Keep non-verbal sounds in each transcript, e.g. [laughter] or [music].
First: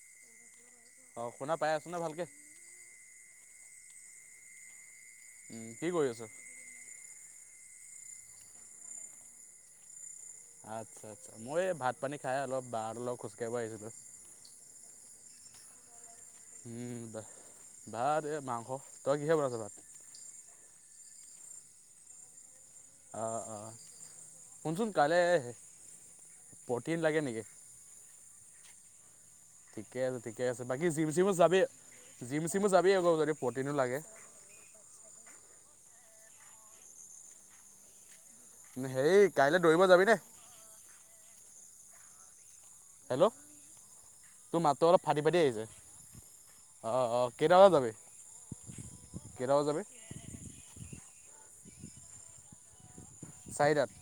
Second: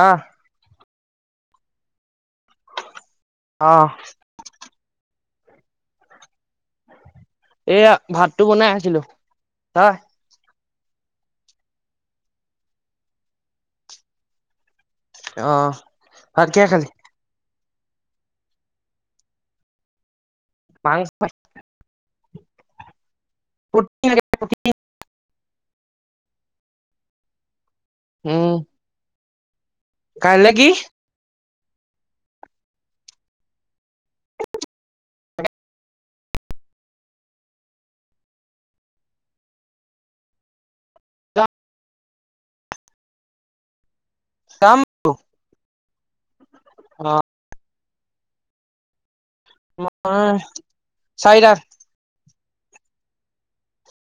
আহ অ' শুনা পাই আছো নে ভালকে? অঁহ উম কি কৰি আছ? এইয়া ভাতটো বনাই আছিলো, তই? আচ্ছা, আচ্ছা, মই এই ভাত পানী খাই অলপ বাহঁতৰ লগত অলপ খোজ কাঢ়িব আহিছিলো। অহ উম ভাত এ মাংস, তই কিহে বনাইছ ভাত? মাংস ভাত অঁ অঁ, শুনচোন কাইলে প্ৰ'টিন লাগে নেকি? উম ঠিকে আছে ঠিকে কাইলে আছে কি বাকী জিম চিমো যাবি জিম চিমো যাবি আকৌ যদি প্ৰ'টিনো লাগে। হেৰি কাইলৈ দৌৰিব যাবি নে? হেল্ল' তোৰ যাম মাতটো অলপ ফাটি ফাটি আহিছে, অ অ কেইটা বজাত যাবি? কেইটা বজাত যাবি? তোমাৰ চাৰিটাত। চাৰিটাত?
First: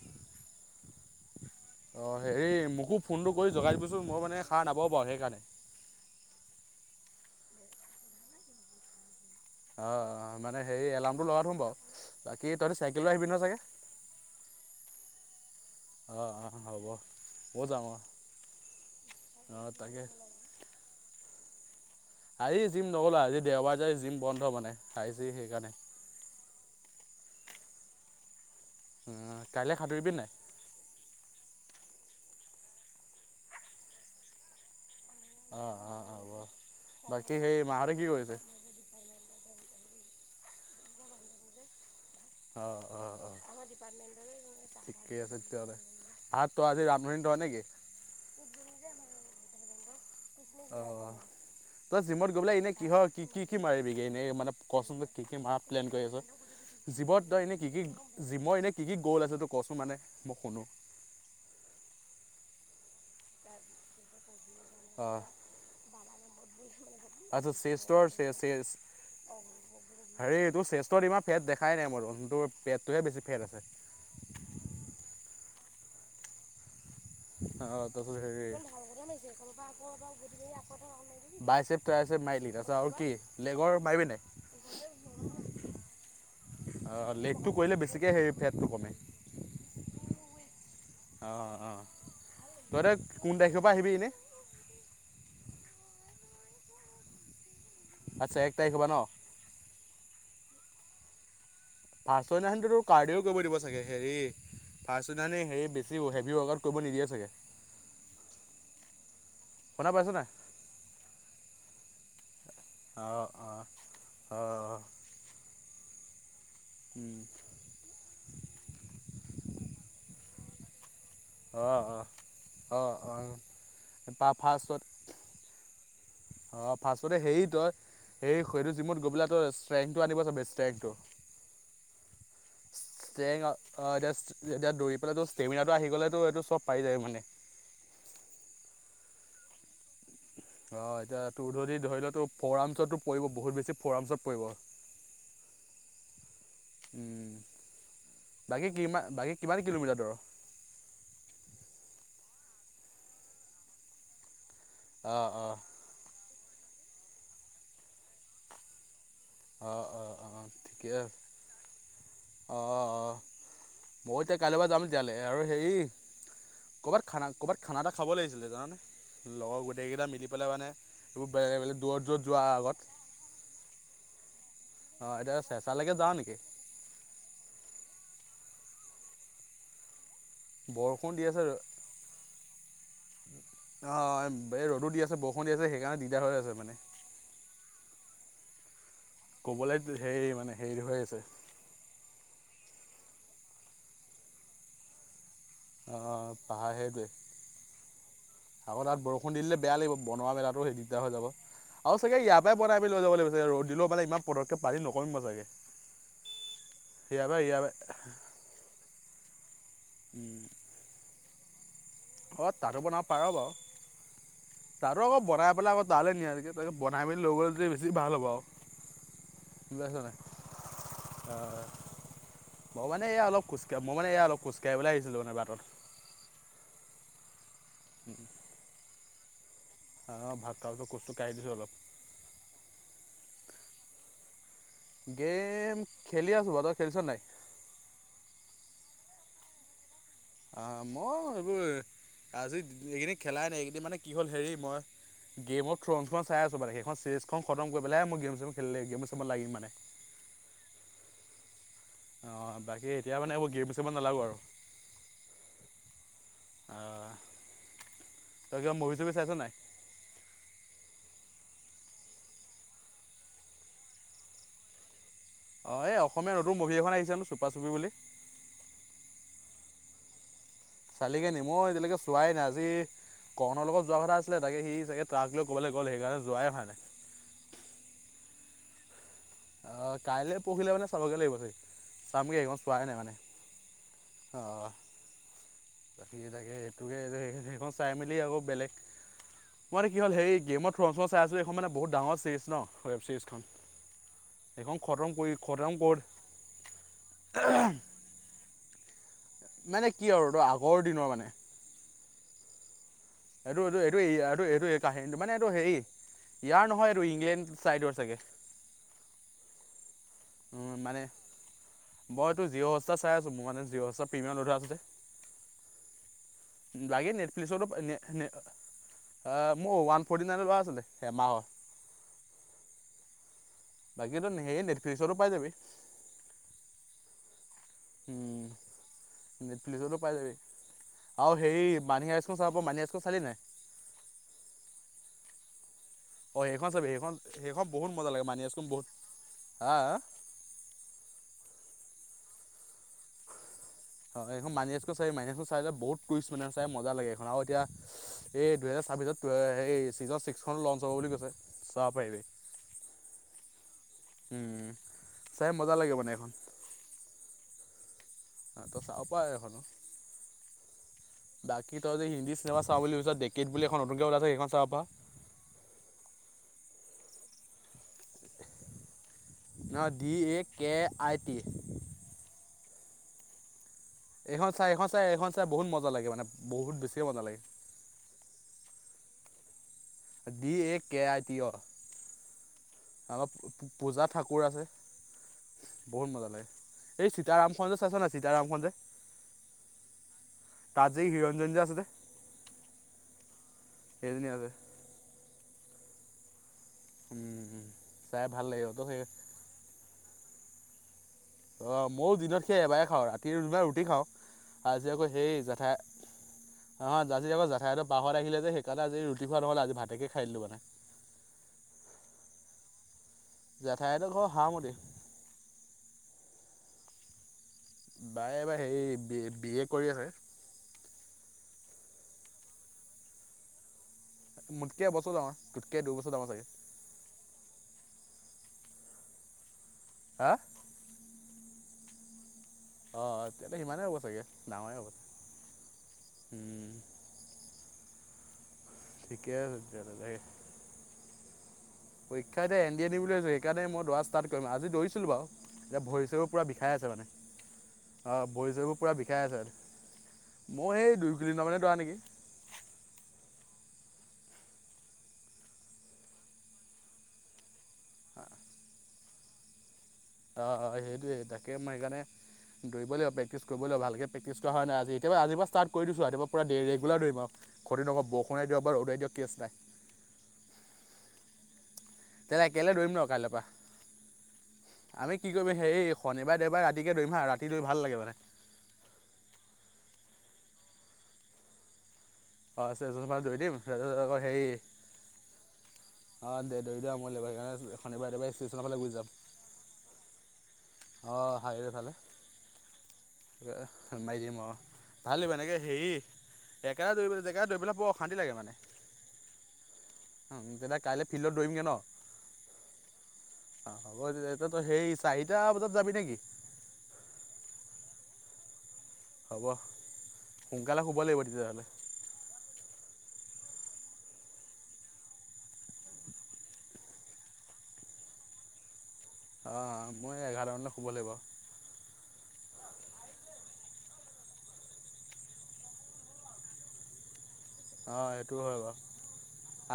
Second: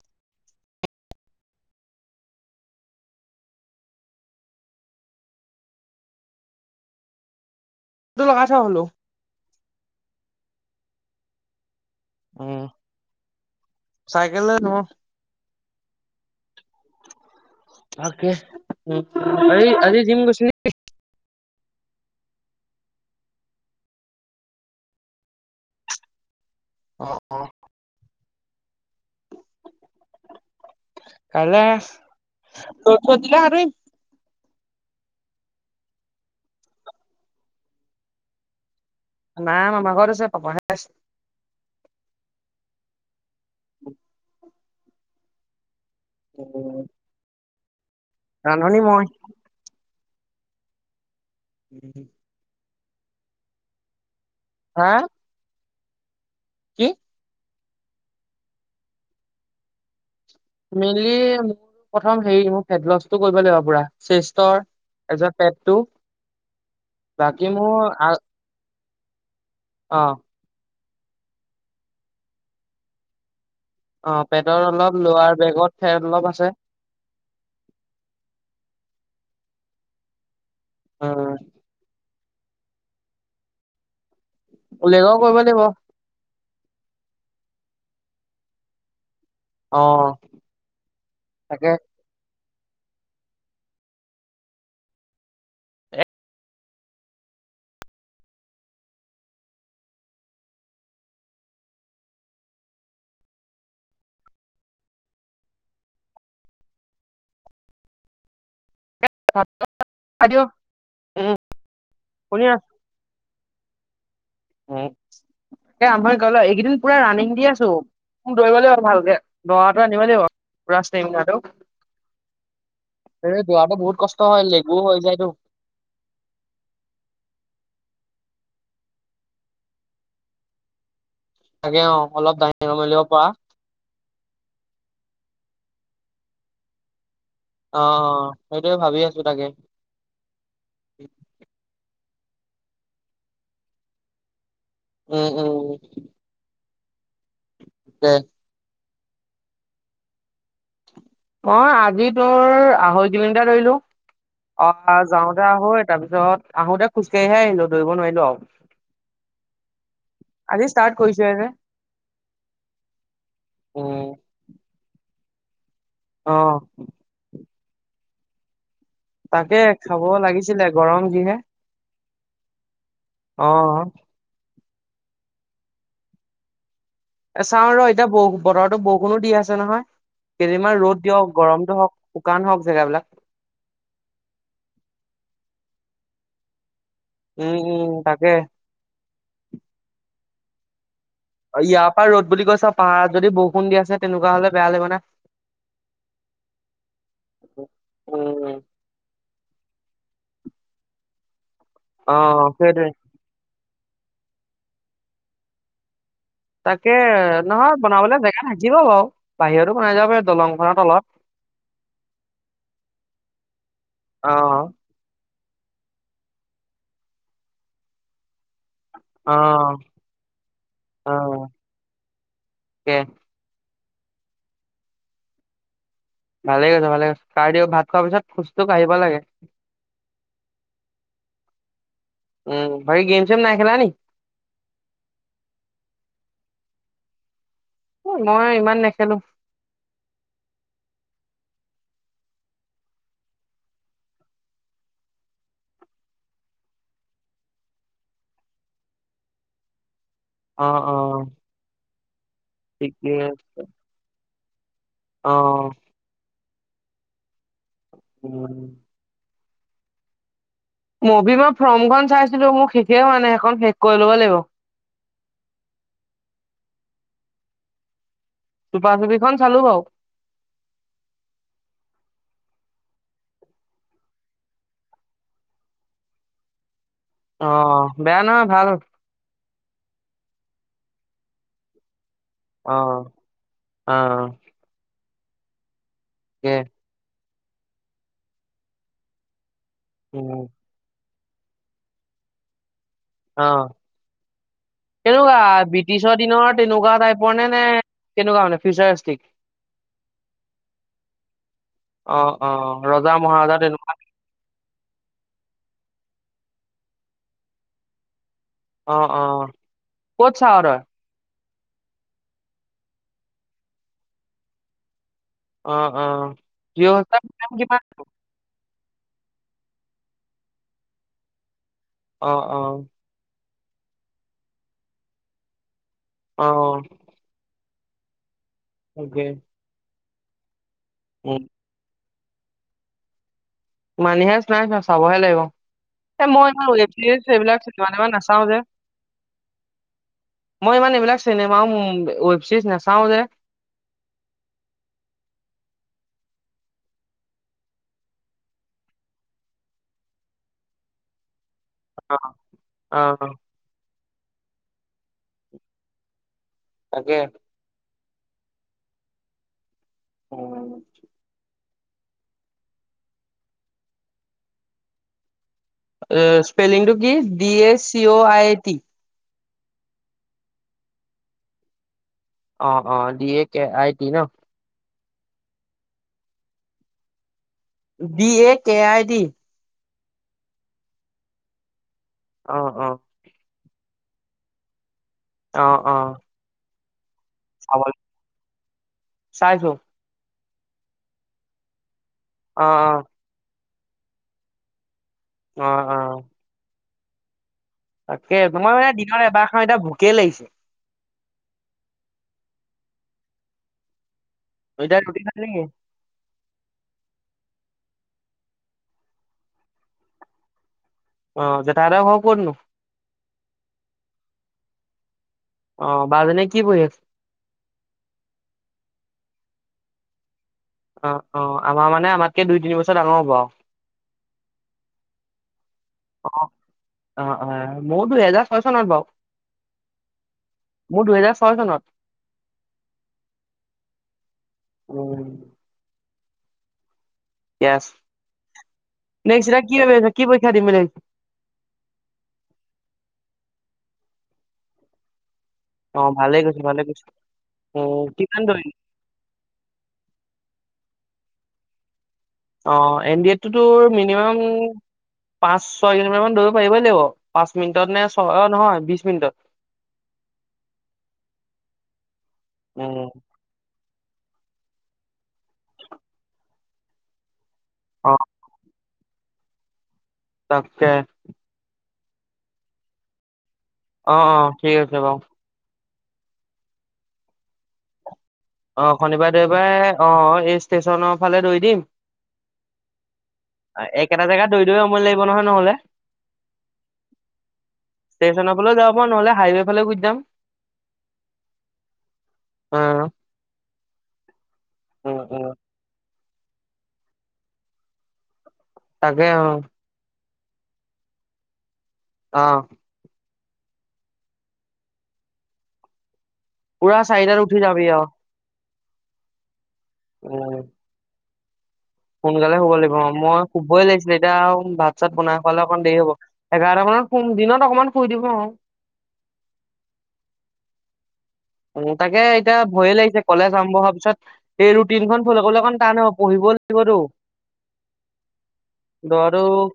অ' হেৰি মোকো ফোনটো কৰি জগাই দিবিচোন মই মানে সাৰ নাপাবও পাৰো সেইকাৰণে। [inaudible] টো লগাই থ বোলো। অ' অ' মানে হেৰি এলাৰ্মটো লগাই থম বাৰু। বাকী উম, তহঁতি চাইকেল লৈ আহিবি নহয় চাগে চাইকেল নে অ' অ' হ'ব। ময়ো যাম অঁ তাকে, উ, অঁ হেৰি আজি তাকে জিম গৈছিলি নিকি? আজি জিম নগ'লো, আজি দেওবাৰ যে আজি জিম বন্ধ মানে আজি সেইকাৰণে। অ অ কাইলে সাঁতুৰিবি নে নাই? কাইলে [unintelligible] অ' অ' অ' বাকি সেই মাহঁতে কি কৰিছে? মা মামাৰ ঘৰত আছে, পাপাহে আছে। অ' অ' অ' ঠিকেই আছে তেতিয়াহ'লে। ভাত তই আজি ৰান্ধনি তই নেকি? ৰান্ধনি মই। অ' তই জিমত গৈ পেলাই এনে কিহৰ কি কি কি মাৰিবিগে এনে? এই মানে হা কছোন তই কি কি মাৰাৰ প্লেন কৰি আছ? কি জিমত তই এনে কি কি জিমৰ এনেই কি কি গ'ল আছে তই কছোন মানে মোক মেইনলি মোৰ প্ৰথম হেৰি মোৰ ফেট লছটো কৰিব লাগিব পুৰা চেছ। ফেটৰ তাৰ অঁ পাছত পেটটো বাকী আচ্ছা মোৰ আ চেষ্টৰ চে চেষ্ট অ হেৰি তোৰ চেষ্টত ইমান ফেট দেখাই নাই মই দেখোন, তোৰ পেটটোহে বেছি ফেট আছে। অ' পেটৰ অলপ ল'ৱাৰ বেকত ফেট অলপ আছে। অ' তাৰ পিছত হেৰি বাইছেপ উম তাইছেপ মাৰিলি তাৰ পিছত আৰু কি, লেগৰ মাৰিবি নে নাই? অ লেগৰো কৰিব লাগিব। অ' লেগটো কৰিলে বেছিকে সেই ফেটটো কমে অঁ অ', অ, তই এতিয়া কোন তাৰিখৰ পৰা আহিবি এনে? আচ্ছা এক তাৰিখৰ পৰা ন? ফাৰ্স্টৰ দিনাখন টো কাৰ্ডিও কৰিব দিব চাগে হেৰি ফাৰ্স্টৰ দিনা হেৰি বেছি হেভি ৱৰকাওত কৰিব নিদিয়ে চাগে। শুনা পাইছ নাই [unintelligible] অ', অ। অ' উম এ আমাৰ এইকেইদিন পুৰা ৰাণনিং দি আছো খুব দৌৰিব লাগিব ভালকে দৰাটো আনিব লাগিব পোৰা অ' অ' অ' [unintelligible] এ অ' দৰাটো বহুত পা কষ্ট হয় লেগু ফাৰ্ষ্টত হৈ যায়তো। অ', ফাচততে হেৰি তই সেই শেটো জিমুত গৈ পেলে তই ষ্ট্ৰেংটো আনিব চাবি ষ্ট্ৰেংটো। তাকে অ অলপ দাঙিব মেলিব পৰা ষ্ট্ৰেং অ', এতিয়া দওৰি পেলে ত ষ্টেমিনাটো আহি গ'লেতো সেইতো চব পাই যায় মানে। অ', সেইটোয়ে ভাবি আছো তাকে। অ', এতিয়া তোৰ জদি ধৰি ল টোৰ ফৰামচটো পৰিব বহুত বেছি ফৰামচত পৰিব। উম-উম, উম বাকী কি কিমান কিলোমিটাৰ দৰ? অ', আজি তোৰ আঢ়ৈ কিলোমিটাৰ ধৰিলো। অ', অঁ যাওতে অঁ আহো তাৰ পিছত আহোতে খোজকাঢ়িহে আহিলো দৌৰিব নোৱাৰিলো আৰু। অঁ আজি ষ্টাৰ্ট কৰিছোহে যে। অ', অ, ময় এতিয়া কাইলৈ পৰা যাম তেতিয়ালে আৰু হেৰি অ'। ক'ৰবাত খানা ক'ৰবাত খানা এটা খাব লাগিছিলে জাননে তাকে লগৰ খাব গোটেইকেইটা মিলি পেলাই লাগিছিলে মানে গৰম যিহে [unintelligible] দূৰত দূৰত যোৱাৰ আগত অ' অ', এতিয়া চেচালৈকে যাও নেকি? এ চাও ৰ এতিয়া বতৰতো বৰষুণো দি আছে নহয়। কেইদিনমান ৰ'দ বৰষুণ দি দিয়ক আছে গৰমটো হওক শুকান হওক জেগাবিলাক। অ', এই ৰদো দি আছে বৰষুণ দি আছে সেইকাৰণে দিগদাৰ হৈ আছে মানে। উম, উম তাকে। ক'বলৈ হেৰি মানে, হেৰি হৈ আছে। ইয়াৰ পৰা ৰ'দ বুলি কৈছ পাহাৰত যদি বৰষুণ দি আছে তেনেকুৱা হলে বেয়া লাগিব না। অ' পাহাৰ সেইটোৱে উম আগত তাত বৰষুণ বৰসোন দিলে বেয়া লাগিব বনোৱা মেলাাতো সেই দিগদাৰ হৈ যাব আৰু অ চাগে ইয়াতে বনাই সেইটোৱে আমি লৈ যাব লাগিব ৰদ দিলে ইমান পদকেপ পালি নকৰিম মই ছাগে। তাকে নহয় বনাবলে জেগা ঠাকিব বাৰু বাহিৰতো [unintelligible] যাব দলংখনত তলত। অ' তাতো বনাব পাৰ বাৰু অ তাতো আকৌ বনাই [unintelligible] তালয়কে নিয়াত কে তয় বনাই মিলি লই গলে তে বেছি ভাল হব আৰু। অ'। অ' ময় তাকে মানে এয়া অলপ খোজ মই মানে এয়া অলপ খোজকাঢ়িবলে আহিছিলো মানে বাটত। ভালে হয়চে ভালে হয়চে খাই [unintelligible] ভাত খোৱাৰ পিছত খোজটো কাঢ়িব লাগে। অ' ভাত খোৱাৰ পিছত খোচটো কঢ়ি দিছো অলপ। উম বাকি গেম চেম নাই খেলা নেকি? খেলিচনেনাই? মই ইমান নেখেলো। অ' মই এইবোৰ আজি এইকেইদিন খেলাই নাই এইকেইদিন মানে কি হ'ল হেৰি মই গেম অফ থ্ৰোনস খন চাই আছো মানে সেইখন চিৰিজখন খতম কৰি পেলেহে মই গেম চেমত লাগিম মানে। অ', অ'। অ', বাকী ঠিকে এতিয়া মানে আছে। আকৌ গিৰ পুচিব নালাগো আৰু। অ'। অ', তই কিবা উম। মভি চভি চাইছ নাই? মবি মই ফৰ্মখন চাইছিলো। মোৰ শেষেই হোৱা নাই, সেইখন শেষ কৰি ল'ব লাগিব। অ', এই অসমীয়া নতুন মুভি এখন আহিছোনো চুপা-চুপি বুলি। চুপা চুপিখন চালো বাৰু। চালিকে নি মই এতিয়ালৈকে চোৱাই নাই। আজি কৰ্ণৰ লগত যোৱা কথা আছিলে, তাকে সি চাগে ট্ৰাক লৈ কবালৈ গল সেইকাৰণে যোৱাই হোৱা নাই। অ', বেয়া নহয় ভাল হ অ', কাইলৈ পৰহিলে মানে চাবগে লাগিব চাগে। চামগৈ এইকণ অ চোৱাই নাই মানে অ অ'। [unintelligible] থাকে তাকে সেইটোকে চাই মেলি আকৌ বেলেগ মই কি হ'ল হেই উম গেম অফ থ্ৰ চাই আছো এইখন মানে বহুত ডাঙৰ চিৰিজ ন ৱেব অ চিৰিজখন। কেনেকুৱা ব্ৰিটিছৰ দিনৰ তেনেকুৱা টাইপৰ নে-নে কেনেকুৱান ফিউচাৰিষ্টিক? মানে কি আৰু এই আগৰ দিনৰ মানে। অ', অ', অ'। এইটো, এইটো, এইটো, এই এইটো, এইটো এই কাহিনটো মানে এইটো হেৰি। ইয়াৰ নহয় এইটো ইংলেণ্ড চাইডৰ চাগে। অ', অ'। ক'ত উ চাৱ তই মানে মইটো জিঅ' হস্তা চাই আছো মোৰ মানে জিৰঅ' হস্তাৰ প্ৰিমিয়াম লৈ থোৱা আছে যে। অ', অ', জিও লাগে হস্তা কিমান নো? এ মোৰ ওৱান ফৰ্টি নাইন লৰা আছিলে এমাহৰ। অ', অ'। বাকীটো সেই নেটফ্লিক্সো পাই যাবি। অ'। উম তাকে নেট পুলিচতো পাই যাবি আৰু উম সেই মানি হাইস্ত চাব, মানি হাইস্তখন চালি নাই? মানি হাইস্ত নাই চোৱা, চাবহে লাগিব। এ অ মই ইমান সেইখন চাবি ৱেভ সেইখন চিৰিজ সেইবিলাক সেইখন বহুত চিবা মজা লাগে মানি নাচাও যে। হাইস্কুল বহুত হা মই ইমান এইবিলাক চিনেমাও, ৱেব ছিৰিজ নাচাও যে। হয় এইখন মানি হাইষ্টখন চাবি মানি হাইষ্টখন চাই বহুত টুইষ্ট মানে চাই মজা লাগে এইখন আৰু এতিয়া এই দুহেজাৰ তাৰপিছত সেই ছিজন ছিক্সখননো লঞ্চ হ'ব বুলি কৈছে। চাব পাৰিবি অ', আহ। উম চাই মজা লাগে মানে এখন। তাকে। তই চাব পাৰা এখন। উম। বাকী তই যদি হিন্দী চিনেমা চাওঁ বুলি ভাবিছ, ডেকিত বুলি এখন নতুনকৈ ওলাইছ সেইখন চাব পাৰ। স্পেলিংটো কি D A C O I T. ন D A K I T. অ', অ', D A K I T ন? এইখন চাই এইখন চাই এইখন চাই বহুত মজা লাগে মানে, বহুত বেছিয়ে মজা লাগে। D A K I D. D A K A T অ'। অ', অ', অলপ পূজা ঠাকুৰ আছে, অ', বহুত অ', মজা লাগে। এই সীতাৰাম খনজে চাব চাইছ লাগিব। নাই? সীতাৰাম খনজ যে। চাইছো তাহ যে হিৰঞ্জনজন যে আছে যে। অ', অ'। এদিন আগ অ - অ। উম - উম। তাকে তোমাৰ মানে দিনৰ এবাৰ খাও এতিয়া ভোকে লাগিছে। অ, ময়ো দিনত সে এবাৰে খাও ৰাতি দুব ৰুটি খাও। আজি এতিয়া আকৌ ৰুটি সেই খালি নেকি জেঠাই আ জাজি যাব জা। ঠাইত বাহত আহিলে যে সেইকাৰণে আজ ৰুটি খোৱা নহলে আজি ভাতেকে খাই দিলো মানে। অ, জেঠাইহতৰ ঘৰ কতনো? জেঠাইত ঘৰ সহামতিত। অ, বা জনে কি পঢ়ি আছে? তাই এইবাৰ হেৰি বি - বি এ কৰি আছে। অ - অ আমাৰ মানে আমাতকে দুই তিন বছৰ ডাঙৰ হ'ব আৰু। মোটকে এবছৰ ডাঙৰ। তোতকৈ দুবছৰ ডাঙৰ চাগে অ- অ- অ মই দুহেজাৰ ছয় চনত বাৰু। হা মোৰ দুহেজাৰ ছয় চনত। অ, তে সিমানেই হ'ব চাগে ডাঙৰে হ'বাগ উম উম, য়েছ, ঠিকে নেক্সট আছে এতিয়া তেতিয়াহ'লে কি দেই - কি পৰীক্ষা দিম বুলি ভা পৰীক্ষা এতি এন ড এ দি বুলি ভাবিছো সেইকাৰণেইদৌৰা ষ্টাৰ্ট কৰিম আজি দৌৰিছিলো বাৰু। এতিয়া অ ভৰি চৰিবোৰ ভালে পুৰা কৈছো বিষাই ভালে আছে কৈছো মানে উম অ, কিমান ভৰি দৌৰিলি চৰিবোৰ পুৰা বিষাই আছে। মই সেই দুই ক দিনা মানে তৰা নেকি? অ, এন ডি এফ টোৰ মিনিমাম পাচ ছয় কিলোমিটাৰ মান ধৰিব পাৰিবই লাগিব পাচ মিনিটত নে ছয় অ, নহয় বিশ মিনিটত। অ - অ সেইটোয়ে তাকে মই সেইকাৰণে দৌৰিব উম লাগিব প্ৰেক্টিচ কৰিব লাগিব ভালকে। প্ৰেক্টিছ কৰা হয় নাই আজি এতিয়া আজিৰ পৰা ষ্টাৰ্ট কৰি দিছো এতিয়াৰ পৰা ৰেগুলাৰ দৌৰিম আৰু খতিক অ বৰষুণে দিয়ক বা ৰদে দিয়ক। কেছ নাই। তাকে। তেনে একেলে দৌৰিম ন কাইলে পৰা। অ- অ ঠিক আছে আমি বাৰু। কি কৰিম হেৰি শনিবাৰে দেবাৰে ৰাতিকে দৌৰম হা ৰাতি দৌৰি ভাল লাগে মানে। অ, শনিবাৰ দেবাৰে অ, এই ষ্টেচনৰ ফালে দৌৰি দিম। অঁ দৌৰি দিম একেটা জেগাত দৰি - দৰি সময় লাগিব নহয় নহলে। অ, দে দেৰি দিয় মইব সেইকাৰণে শনিবাৰে একবাৰে ষ্টেচনৰ ফালেও ফালে যাব গুছি পাৰো যাম। নহ'লে হাইৱে ফালে গুচি যাম। অ, হাইৰে ভালে। উম মাৰি দিম অ, ভাল দিবা উম। নেকে হেৰি ডেকা দৌৰিলৈ জে দৰিবলৈ বৰ অশান্তি লাগে মানে। তাকে অ, উম, তেতিয়া কাইলে ফিল্ডত দৌৰিমগে ন। অহ', অহ, হ'ব এতিয়াত সেই চাৰিটা বজাত যাবি নেকি? পুৰা চাৰিদাৰ উঠি যাবি আৰু। হ'ব উম সোনকালে শুব লাগিব তেতিয়াহ'লে। সোনকালে শুব লাগিব মই শুবই লাগিছিলে এতিয়া ভাত চাত বনাই খালে অকণ দেৰি হ'ব এঘাৰটা মানত ম দিনত অকনমান ফুই দিম অ, অ, মই এঘাৰামানলৈ শুব লাগিব। উম, তাকে এতিয়া ভয়ে লাগিছে কলেজ আৰম্ভ হোৱাৰ পিছত সেই ৰুটিনখন ফলে অকন টান হব পঢ়িব কল দিবতো। অহ, সেইটো হয় বাৰু।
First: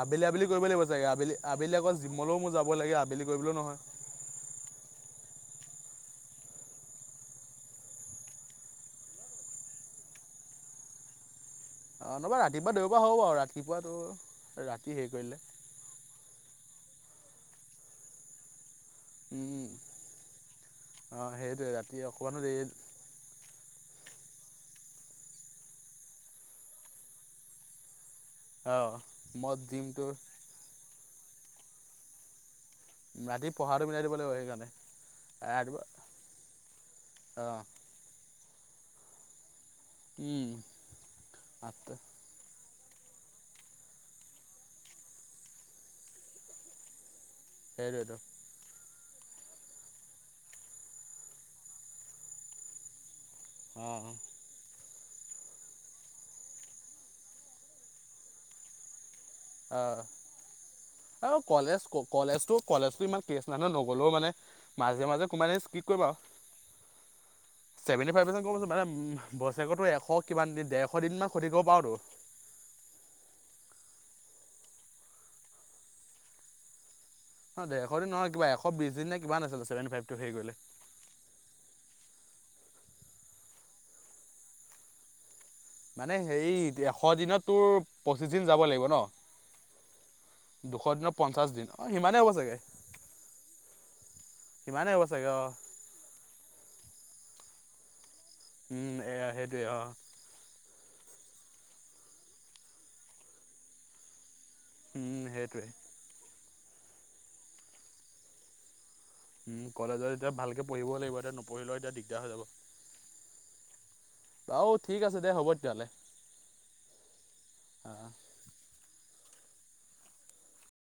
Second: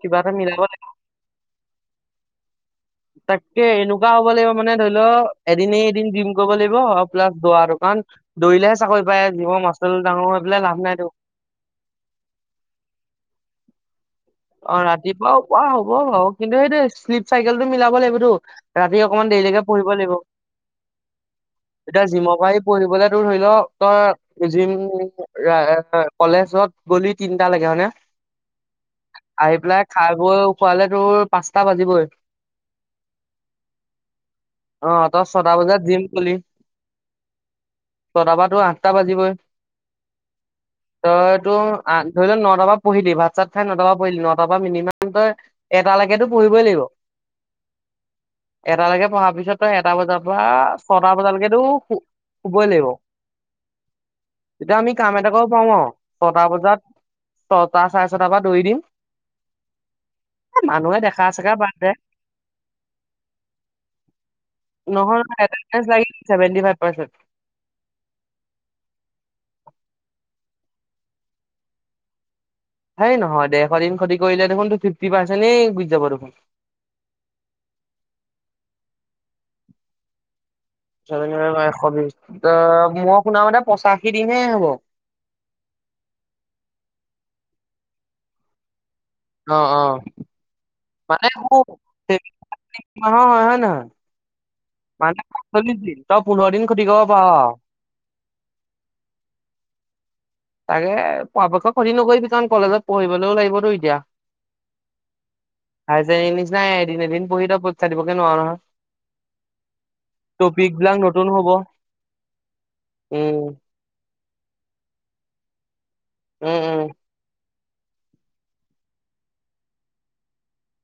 কিবা আবেলি - এটা আবেলি মিলাব কৰিব লাগিব চাগে আবেলি - আবেলি আকৌ জিমলৈও মোৰ যাব লাগে আবেলি কৰিবলৈও নহয়। ক লাগিব মানে ধৰি লও এদনে এদিনি দিম কৰিব লাগিব প্লা দৰাটো কাৰণ দৌৰিলেহে চাকৰি পায় জৱ মা ডাঙৰ হৈ পেলাই লাভ নাই। অ নবা ৰাতিপুৱা দেওবাৰ হব বাৰ ৰাতিপুৱাাতটো অ ৰাতিপুৱা পুৱোৱা হ'ব বাৰ কিন্তু সেইটো শ্লিপ চাইকেলটো মিলাব লাগিবতো ৰাতি অকমান দেৰিলৈকে পঢ়িব লাগিব অঁ সেইটোৱে ৰাতি এতিয়া জিম অকণমানো পাৰি দেৰি পঢ়িবলে তৰ ধৰি লও তই িম কলেজত গলি তিনটা লাগে হয়নেে অ মই আহি পেলাই জিমটো খাই বৈ খোৱালে তোৰ পাঁচটা বাজিবই ৰাতি পঢ়াটো মিলাই দিব লাগিব সেইকাৰণে অ তই ছটা বজাত জিম গলি ৰাতিুৱা অ ত আঠটা বাজিবই উম, তই তটো আ আঠটা ধৰি লোৱা নটা বা পঢ়িলিম ভাত চাত খাই নট পৰা পঢ়িলি নটাৰ পৰা মিনিমাম তই এটা লৈকেতো পঢ়িবই লাগিব সেইবাদ এটালৈকে পঢ়াৰ পিছতই এটা বজাৰ পৰা ছটা বজালৈকেতোু শুবই লাগিব অঁ তেতিয়া আমি কাম এটাাক পাওঁ আৰু ছটা বজাত ছটা চাৰে ছটা বজাত দৌৰি দিম অ এ, মানুহে দেখা আৰু চেখা বাদ কলেজ দে কলেজো কলেজো ইমান কেচ নানয় নগলেও মানে মাজে নহয় মাজে কোমাই কি এটেনডেঞ্চ কৰিবা [inaudible] [inaudible] কিমান দিন ডেৰশ দিন মমান খতি কৰিব পাৰ সেই নহয় দে এশ দিন খ্ষতি কৰিলে দেখোন ফিফটি পাৰ্চেণ্টেই গুজি যাব দেখোন অ দেৰশ দিন নহয় কিব এশ বিশ দিন নে কা নাছিলে চেভে ফাইভ টোে গলে এশ বিশ মই শুনাাম দে পঁচাশী দিনহে হ'ব মানে হেই এশ দিনত তোৰ পঁচিশ দিন যাব লাগিব ন অ অ দুশ দিনৰ মানে পঞ্চাশ শু- দিন অ সিমানেই হ'ব চাগে মাহৰ হয় হয় নহয় সিমানেই হ'ব মানে চাগে অ', পাতচল্লিশ দিন তই পোন্ধৰ দিন খতি ক পাৰ উম এয়া সেইটোৱে অ তাকে পৰাপক্ষ ক্ষতি নকৰি কিছমান কলেজত পঢ়িবলৈও লাগিবতো এতিয়া উম সেইটোৱে নাই এদিন এদিন পঢ়ি ত প চা দিবকে নোৱাৰো নহয় উ কলেজত এতিয়া ভালকে টপিক পঢ়িবও বিলাক লাগিব নতুন এতিয়া হব নপঢ়িলেও এতিয়া দিগদাৰ হৈ যাব উম ঔ ঠিক আছে দে হ'ব তেতিয়াহ'লে উম উম অ